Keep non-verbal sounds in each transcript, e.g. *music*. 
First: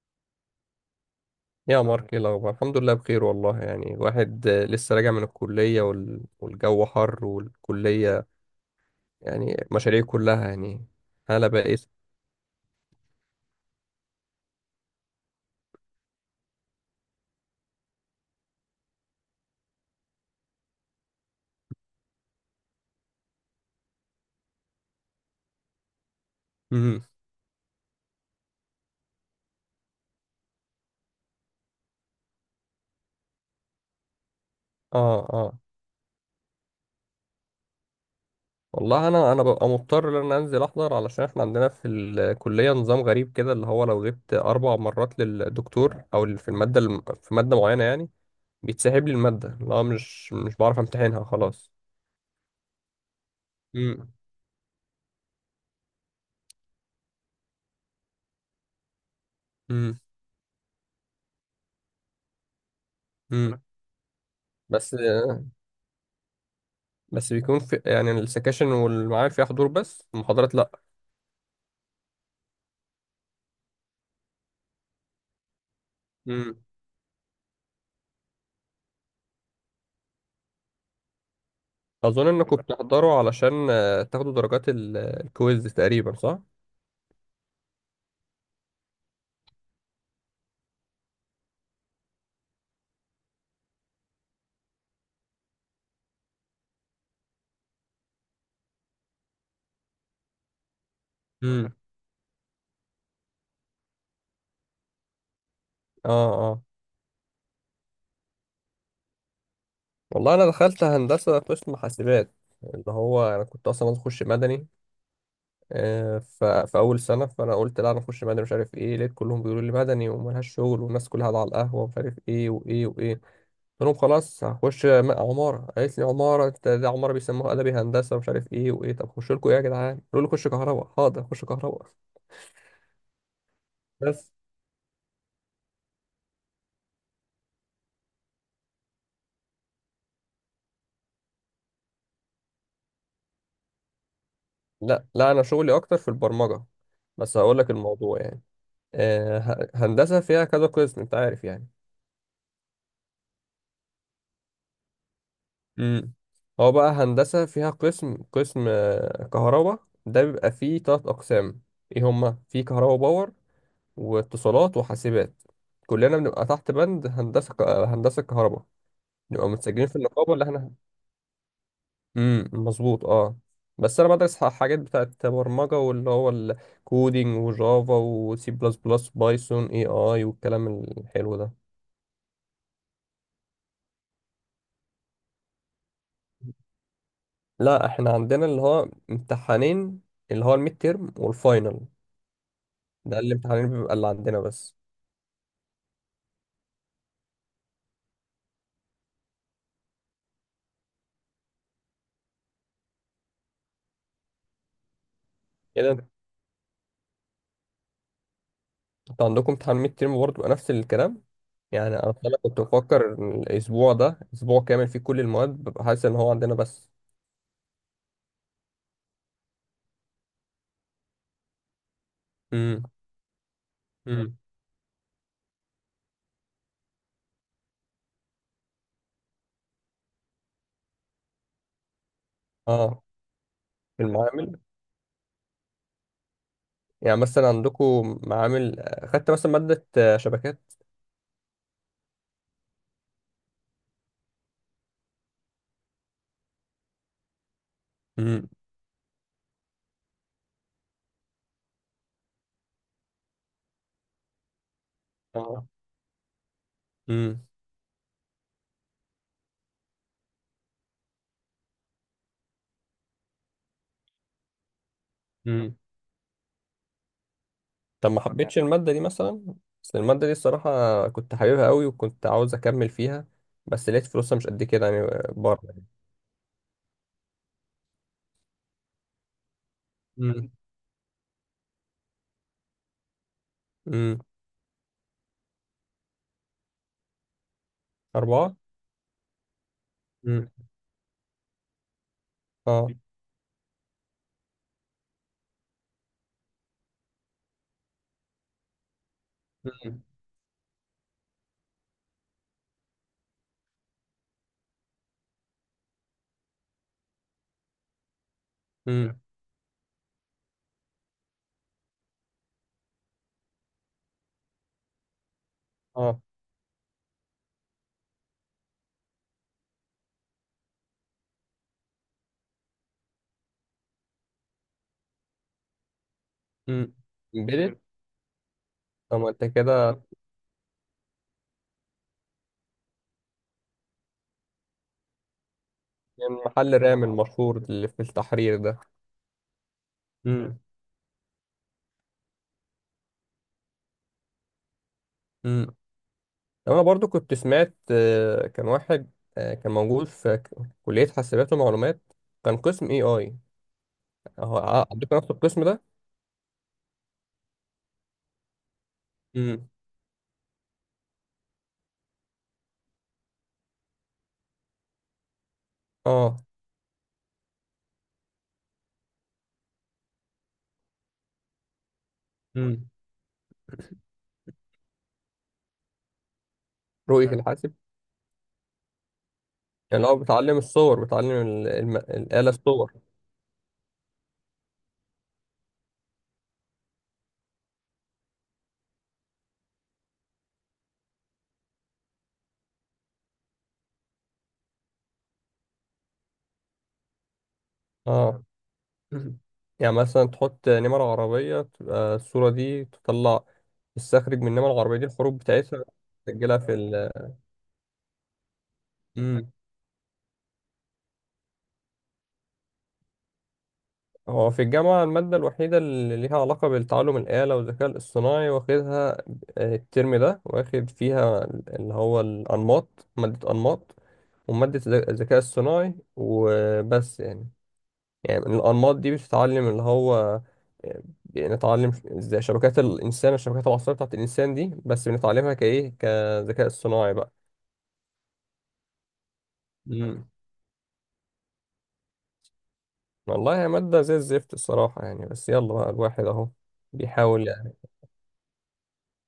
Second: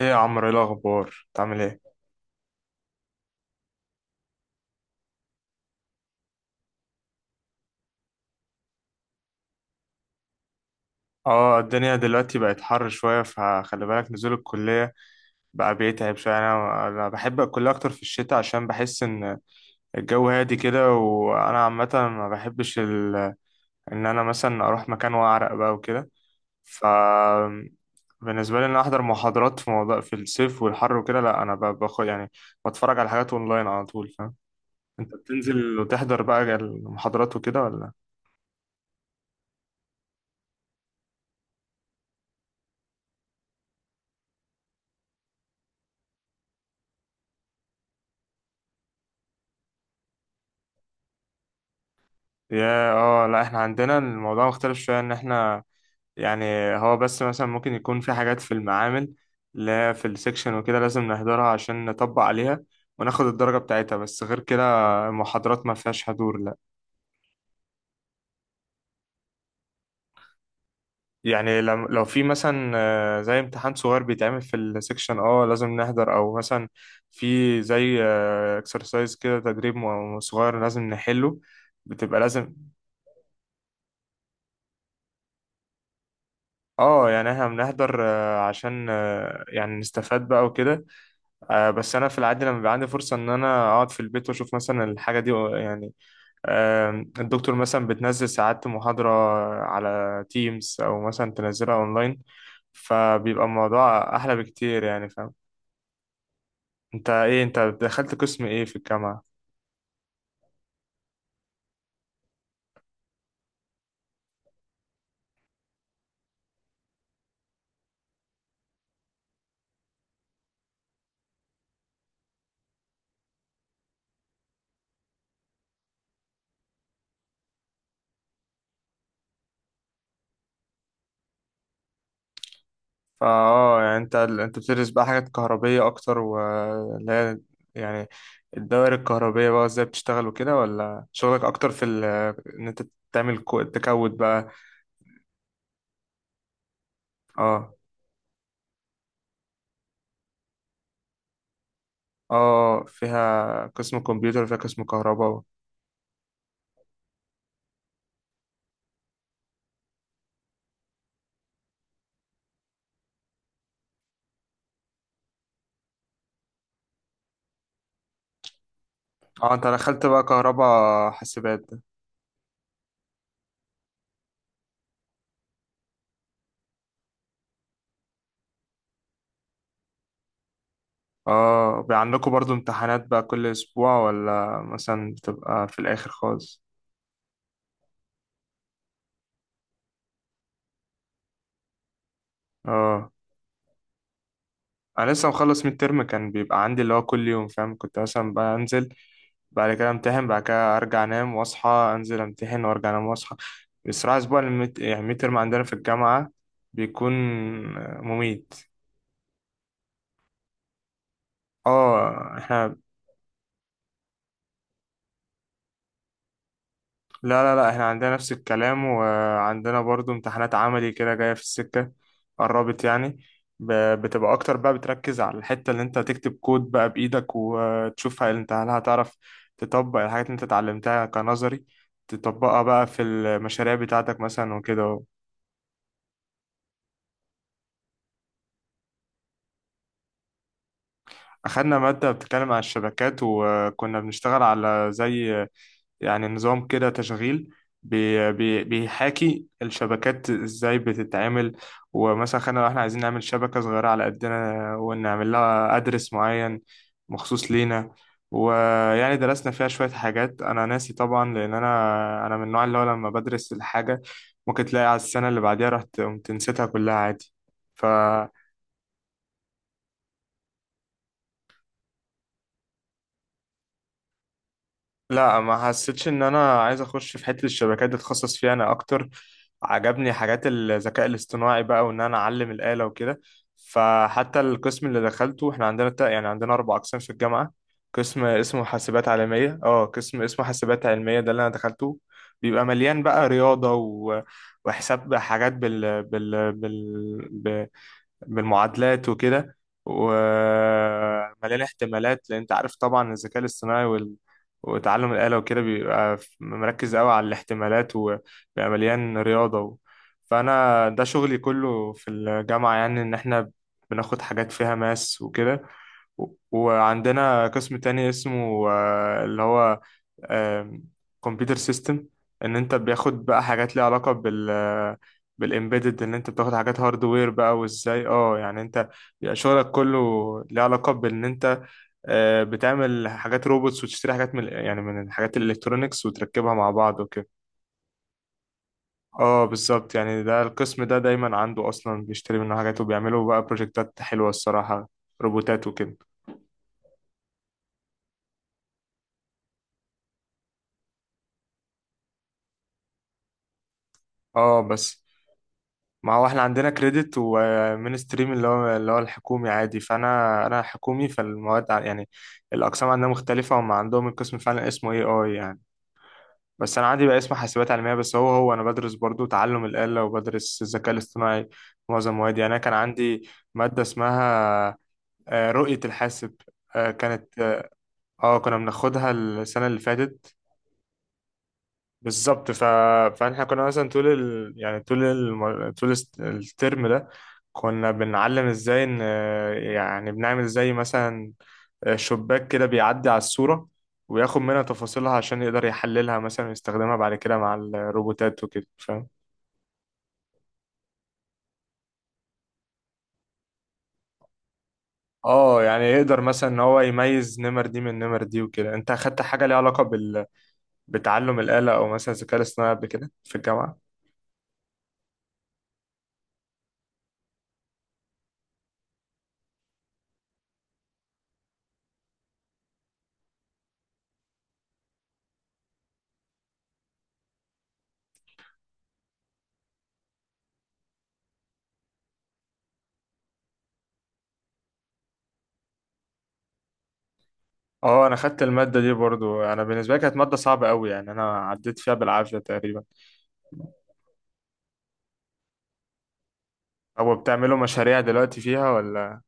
ايه يا عمرو، ايه الاخبار؟ بتعمل ايه؟ يا مارك، ايه الاخبار؟ الحمد لله، بخير والله. يعني واحد لسه راجع من الكليه والجو حر، والكليه يعني مشاريع كلها يعني. هلا اه، بائس. الدنيا دلوقتي بقت حر شويه، فخلي بالك نزول الكليه بقى بيتعب شويه. انا بحب الكليه اكتر في الشتاء، عشان بحس ان الجو هادي كده. وانا عامه ما بحبش ان انا مثلا اروح مكان واعرق بقى وكده. ف امم. بالنسبه لي ان أنا احضر محاضرات في موضوع في الصيف والحر وكده، لا انا باخد يعني بتفرج على حاجات اونلاين على طول، فاهم؟ انت اه، اه. بتنزل وتحضر بقى المحاضرات وكده ولا؟ والله انا ببقى مضطر ان أنا انزل احضر، علشان احنا عندنا في الكليه نظام غريب كده، اللي هو لو غبت 4 مرات للدكتور او في الماده في ماده معينه يعني بيتسحب لي الماده، اللي هو مش بعرف امتحنها خلاص. يا اه لا، احنا عندنا امم. الموضوع مختلف شوية، ان احنا يعني هو بس مثلا ممكن يكون في حاجات في المعامل اللي هي امم. في السكشن وكده، لازم نحضرها عشان نطبق عليها وناخد الدرجة امم. بتاعتها. بس غير كده بس المحاضرات ما فيهاش حضور، لا. بس بيكون في يعني السكاشن والمعامل فيها حضور، بس المحاضرات لا. يعني لو في مثلا زي امتحان صغير بيتعمل في السكشن، اه لازم نحضر. او امم. مثلا في زي اكسرسايز كده، تدريب صغير لازم نحله، بتبقى اظن لازم. انكم بتحضروا علشان تاخدوا درجات الكويز تقريبا، صح؟ اه يعني احنا بنحضر عشان يعني نستفاد بقى وكده. آه بس انا في العادي لما بيبقى عندي فرصه ان انا اقعد في البيت واشوف مثلا الحاجه دي يعني، آه، الدكتور مثلا بتنزل ساعات محاضره على تيمز، او مثلا امم. تنزلها اونلاين، فبيبقى الموضوع احلى بكتير، يعني فاهم. اه، اه. انت ايه؟ انت دخلت قسم ايه في الجامعه؟ والله انا دخلت هندسه، قسم حاسبات. اللي هو انا كنت اصلا عايز اخش مدني. في اول سنه فانا قلت لا انا اخش مدني، مش عارف ايه. لقيت كلهم بيقولوا لي مدني وملهاش شغل، والناس كلها قاعده على القهوه ومش عارف ايه وايه وايه. قلت لهم خلاص هخش عمارة. قالت لي عمارة انت؟ ده عمارة بيسموها أدبي هندسة ومش عارف ايه وايه. طب خش لكم ايه يا جدعان؟ قالوا لي خش كهرباء. حاضر، خش كهرباء. فا يعني انت بس انت بتدرس بقى حاجات كهربيه اكتر، واللي هي يعني الدوائر الكهربيه بقى ازاي بتشتغل وكده، ولا شغلك اكتر في ان انت تعمل تكود بقى؟ لا، لا، أنا شغلي أكتر في البرمجة. بس هقول لك اه الموضوع يعني، هندسة فيها كذا قسم، أنت عارف يعني. اه، فيها قسم كمبيوتر وفيها قسم كهرباء. امم. هو بقى هندسة فيها قسم كهرباء، ده بيبقى فيه 3 أقسام. ايه هما؟ في كهرباء باور، واتصالات، وحاسبات. كلنا بنبقى تحت بند هندسة ك- آه، هندسة كهرباء، نبقى اه انت متسجلين في دخلت بقى النقابة اللي احنا. كهرباء حاسبات ده. امم، مظبوط، اه. بس انا بدرس حاجات بتاعت برمجة، واللي هو الكودينج وجافا وسي بلس بلس بايثون اي اي والكلام الحلو ده. اه بقى عندكم برضو امتحانات بقى كل اسبوع، ولا مثلا بتبقى في الاخر خالص؟ لا، احنا عندنا اللي هو امتحانين، اللي هو الميد تيرم والفاينل. اه ده الامتحانين بيبقى اللي عندنا بس انا لسه مخلص من الترم. كان بيبقى عندي اللي هو كل يوم، فاهم؟ كنت مثلا بقى انزل بعد كده امتحن، بعد كده ارجع انام واصحى انزل امتحن وارجع انام واصحى. بصراحة اسبوع يعني الميد ترم عندنا في كده. الجامعة بيكون مميت. انتوا عندكم امتحان ميد تيرم برضه بيبقى نفس الكلام؟ يعني انا اه فعلا كنت احنا بفكر إن الاسبوع ده اسبوع كامل فيه كل المواد، ببقى حاسس ان هو عندنا بس. لا احنا عندنا نفس الكلام، وعندنا برضو امتحانات عملي كده جاية في السكة، امم. قربت يعني. ب- بتبقى امم. اكتر بقى، بتركز على الحتة اللي انت تكتب كود بقى بايدك، وتشوف هل انت هل هتعرف تطبق الحاجات اللي انت اتعلمتها كنظري، تطبقها بقى في اه. المشاريع في بتاعتك مثلا المعامل، وكده. يعني مثلا عندكم معامل؟ خدت مثلا مادة شبكات. أخدنا مادة بتتكلم عن الشبكات، وكنا بنشتغل على زي يعني نظام كده تشغيل بي امم. بي بيحاكي الشبكات ازاي بتتعمل، ومثلا خلينا لو احنا عايزين نعمل شبكة صغيرة على قدنا ونعمل اه. لها ادرس معين امم. مخصوص لينا. ويعني درسنا فيها شوية حاجات، أنا ناسي طبعا، لأن أنا من النوع اللي هو لما بدرس الحاجة ممكن تلاقي على السنة اللي بعديها امم. رحت قمت نسيتها كلها عادي. ف طب ما يعني حبيتش المادة دي مثلا؟ بس المادة دي الصراحة كنت حاببها قوي وكنت عاوز أكمل فيها، بس لقيت فلوسها مش قد كده يعني لا، بره ما يعني. حسيتش ان انا عايز اخش في حته الشبكات دي، اتخصص فيها انا اكتر. عجبني حاجات امم. الذكاء الاصطناعي بقى، وان انا اعلم الاله وكده. امم. فحتى القسم اللي دخلته، احنا عندنا يعني عندنا اربع اقسام في الجامعه. قسم 4. اسمه حاسبات عالميه، اه، قسم اسمه امم. حاسبات علميه ده اللي انا دخلته، بيبقى اه. مليان بقى رياضه وحساب حاجات بال... بالمعادلات وكده، امم. ومليان احتمالات، لان انت عارف طبعا الذكاء الاصطناعي وتعلم الآلة وكده بيبقى مركز قوي على الاحتمالات، وبيبقى مليان امم. رياضة و. فأنا ده شغلي كله في الجامعة، يعني إن إحنا بناخد حاجات فيها ماس وكده. اه. وعندنا قسم تاني اسمه اللي هو كمبيوتر سيستم، ان انت بياخد بقى حاجات ليها علاقة بالامبيدد، ان انت بتاخد حاجات امم. هاردوير بقى، امبيدد. امم. وازاي اه يعني انت طب ما بيبقى أنت شغلك كله كده. ليه علاقة بان انت بتعمل حاجات روبوتس وتشتري حاجات من يعني من الحاجات الالكترونيكس يعني وتركبها مع محل بعض رام وكده. المشهور اللي في التحرير ده. اه بالظبط، يعني ده القسم ده دايما عنده اصلا بيشتري منه حاجات، وبيعملوا بقى بروجكتات حلوة الصراحة، روبوتات امم. وكده. انا برضو كنت سمعت، كان واحد كان موجود في كلية حاسبات ومعلومات، كان قسم اي اي. اهو اه بس عندكم نفس القسم ده. ما هو احنا عندنا كريدت ومين ستريم، اللي هو اللي هو الحكومي امم. عادي، فانا انا حكومي، فالمواد يعني الاقسام عندنا مختلفه. هم عندهم القسم فعلا اسمه اي اي يعني، اه. بس انا عندي بقى اسمه حاسبات علميه، بس هو انا بدرس برضو تعلم الاله وبدرس الذكاء الاصطناعي في معظم موادي. يعني انا كان امم. عندي ماده اسمها رؤيه الحاسب، رؤية كانت اه الحاسب. كنا بناخدها السنه اللي يعني هو فاتت. بتعلم الصور، بتعلم بالظبط. الآلة الصور. فاحنا كنا مثلا طول يعني طول طول الترم ده كنا بنعلم ازاي ان يعني بنعمل زي مثلا شباك كده بيعدي على الصورة، وياخد منها تفاصيلها عشان يقدر يحللها مثلا ويستخدمها بعد كده مع اه. الروبوتات وكده، فاهم. مم. يعني مثلا تحط نمر عربية، تبقى الصورة دي تطلع تستخرج من النمر العربية دي الحروف اه يعني بتاعتها، يقدر مثلا تسجلها ان في هو ال. يميز نمر دي من نمر دي وكده. انت اخدت حاجة مم. ليها علاقة بتعلم الآلة او مثلا الذكاء الاصطناعي قبل كده في الجامعة؟ هو في الجامعة المادة الوحيدة اللي ليها علاقة بالتعلم الآلة والذكاء الاصطناعي واخدها الترم ده، واخد فيها اللي هو الأنماط، مادة أنماط ومادة الذكاء الصناعي وبس يعني. يعني الأنماط دي بتتعلم اللي هو بنتعلم ازاي شبكات الإنسان، الشبكات العصبية بتاعت الإنسان دي، بس بنتعلمها كإيه، كذكاء اصطناعي بقى. اه انا خدت الماده دي برضو. انا بالنسبه لي كانت مم. ماده صعبه قوي، يعني انا عديت فيها بالعافيه تقريبا. والله هي مادة زي الزفت الصراحة يعني، بس يلا بقى الواحد أهو هو بيحاول. بتعملوا مشاريع دلوقتي فيها ولا؟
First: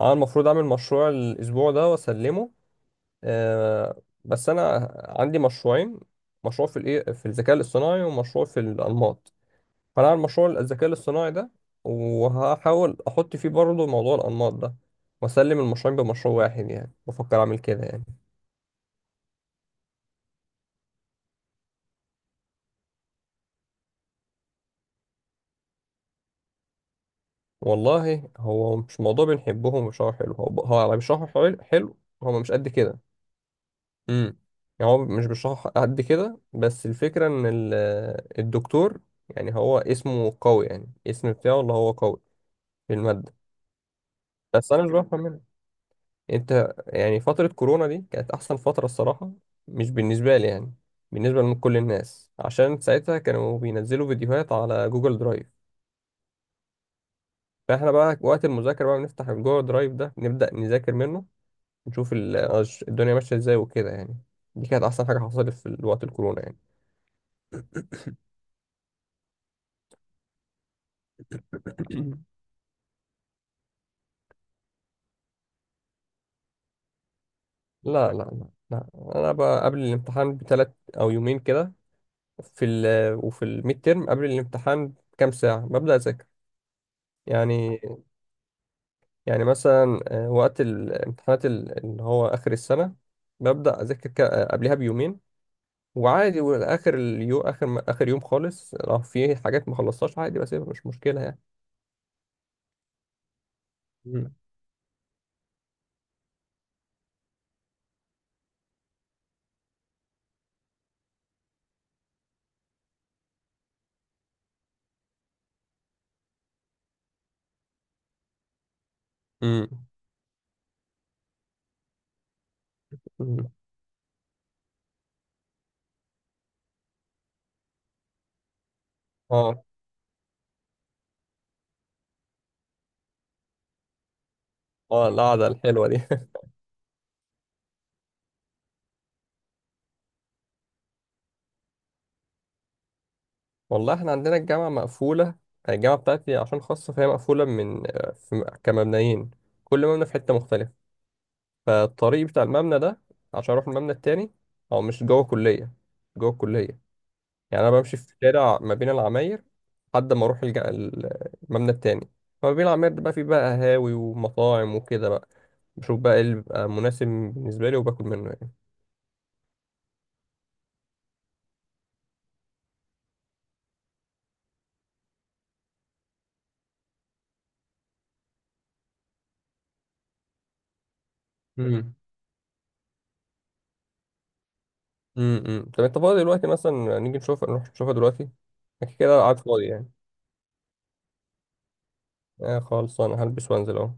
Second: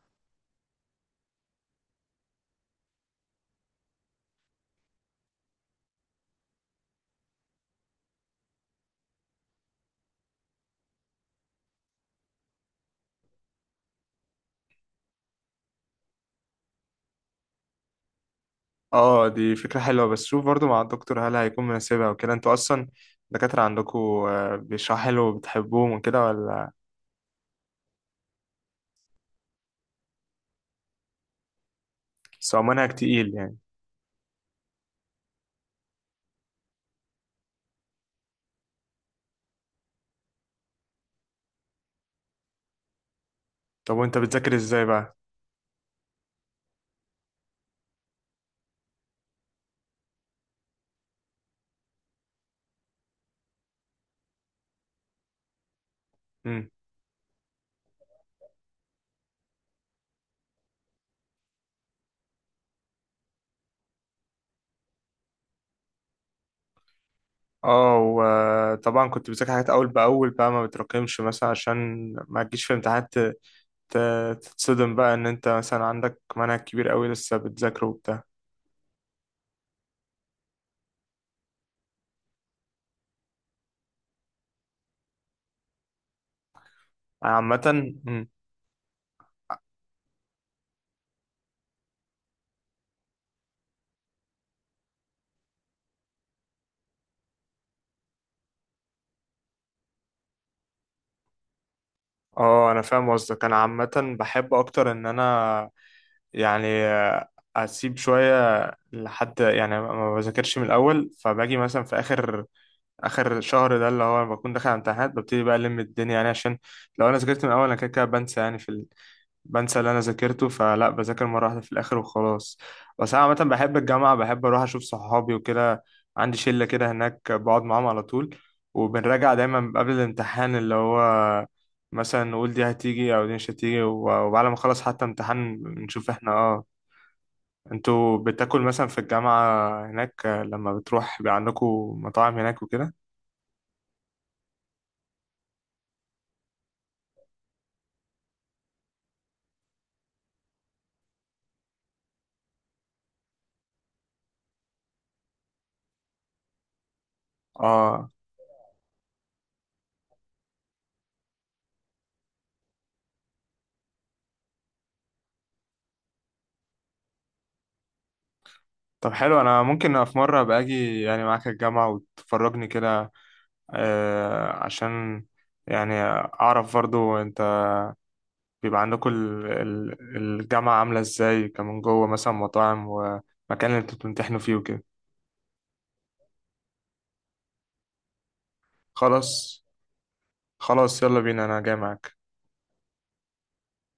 اه، المفروض اعمل مشروع الاسبوع ده واسلمه. بس انا عندي مشروعين، مشروع في الايه في الذكاء الاصطناعي ومشروع في الانماط. فانا هعمل مشروع الذكاء الاصطناعي ده، وهحاول احط فيه برضه موضوع الانماط ده، واسلم المشروعين بمشروع واحد يعني، بفكر اعمل كده يعني. اه دي فكره حلوه، بس شوف برضو مع الدكتور هل هيكون مناسبها وكده. انتوا اصلا الدكاتره عندكم بيشرحوا حلو وبتحبوهم وكده، ولا والله هو مش موضوع بنحبهم ومش حلو. هو على مش حلو، حلو. هو مش بس هو قد منهج كده. تقيل يعني؟ امم. يعني هو مش بيشرح قد كده، بس الفكرة ان الدكتور، يعني هو اسمه قوي، يعني اسم بتاعه اللي هو قوي في المادة، طب وانت بتذاكر بس انا ازاي مش بقى؟ بفهم منها. انت، يعني فترة كورونا دي كانت احسن فترة الصراحة، مش بالنسبة لي يعني، بالنسبة لكل الناس، عشان ساعتها كانوا بينزلوا فيديوهات على جوجل درايف. امم، فاحنا بقى وقت المذاكرة بقى بنفتح الجوجل درايف ده نبدأ نذاكر منه، نشوف الدنيا ماشية ازاي وكده يعني. دي كانت احسن حاجة حصلت في وقت الكورونا يعني. اه وطبعا كنت بذاكر حاجات اول باول بقى، ما بتراكمش مثلا، عشان *clears throat* ما تجيش في امتحانات تتصدم بقى ان انت مثلا عندك منهج كبير قوي لسه بتذاكره لا، لا، وبتاع. لا، لا. انا بقى قبل الامتحان ب3 او يومين كده. في ال وفي الميد تيرم قبل الامتحان بكام ساعه ببدا اذاكر. أنا عامة يعني، مم. يعني مثلا وقت الامتحانات اللي هو اخر السنه، ببدا اذاكر قبلها بيومين وعادي. واخر اليوم اخر م- اخر يوم خالص لو في حاجات ما خلصتهاش عادي بسيبها، مش مشكله يعني. اه انا فاهم قصدك. انا عامة امم. بحب اكتر ان انا يعني اسيب شوية لحد يعني ما بذاكرش من الاول، فباجي مثلا في اخر شهر ده اللي هو بكون داخل على امتحانات، ببتدي بقى الدنيا يعني، عشان لو انا ذاكرت من الاول انا كده كده بنسى يعني. بنسى اللي انا ذاكرته، فلا بذاكر مره واحده في الاخر وخلاص. بس انا عامه امم. بحب الجامعه، بحب اروح اشوف صحابي وكده. عندي شله كده هناك بقعد معاهم على طول، وبنراجع اه، دايما قبل الامتحان اللي هو مثلا نقول دي هتيجي او دي مش هتيجي. وبعد ما نخلص حتى اه، القعده امتحان الحلوه دي. نشوف احنا اه. انتوا بتاكل مثلا في الجامعه هناك لما بتروح؟ بيبقى عندكم مطاعم هناك وكده؟ والله احنا عندنا الجامعة مقفولة. الجامعة بتاعتي عشان خاصة فهي مقفولة، من في كمبنيين، كل مبنى في حتة مختلفة. فالطريق بتاع المبنى ده عشان اروح المبنى التاني، هو مش جوه الكلية، جوه الكلية. يعني انا بمشي اه في شارع ما بين العماير لحد ما اروح المبنى التاني. فما بين العماير ده بقى فيه بقى قهاوي ومطاعم وكده بقى، بشوف بقى ايه اللي بيبقى مناسب بالنسبة لي وباكل منه يعني. طب حلو، انا ممكن في مره ابقى اجي يعني معاك الجامعه وتفرجني كده، عشان يعني أعرف برضو أنت بيبقى عندكم الجامعة عاملة إزاي كمان امم. جوه، مثلا مطاعم ومكان اللي أنتوا بتمتحنوا فيه وكده. امم. طب انت فاضي دلوقتي؟ مثلا نيجي نشوف، نروح نشوفها دلوقتي؟ أكيد كده كده قاعد خلاص فاضي يعني. خلاص، يلا بينا، أنا جاي معاك. آه، خالص، انا هلبس وانزل اهو.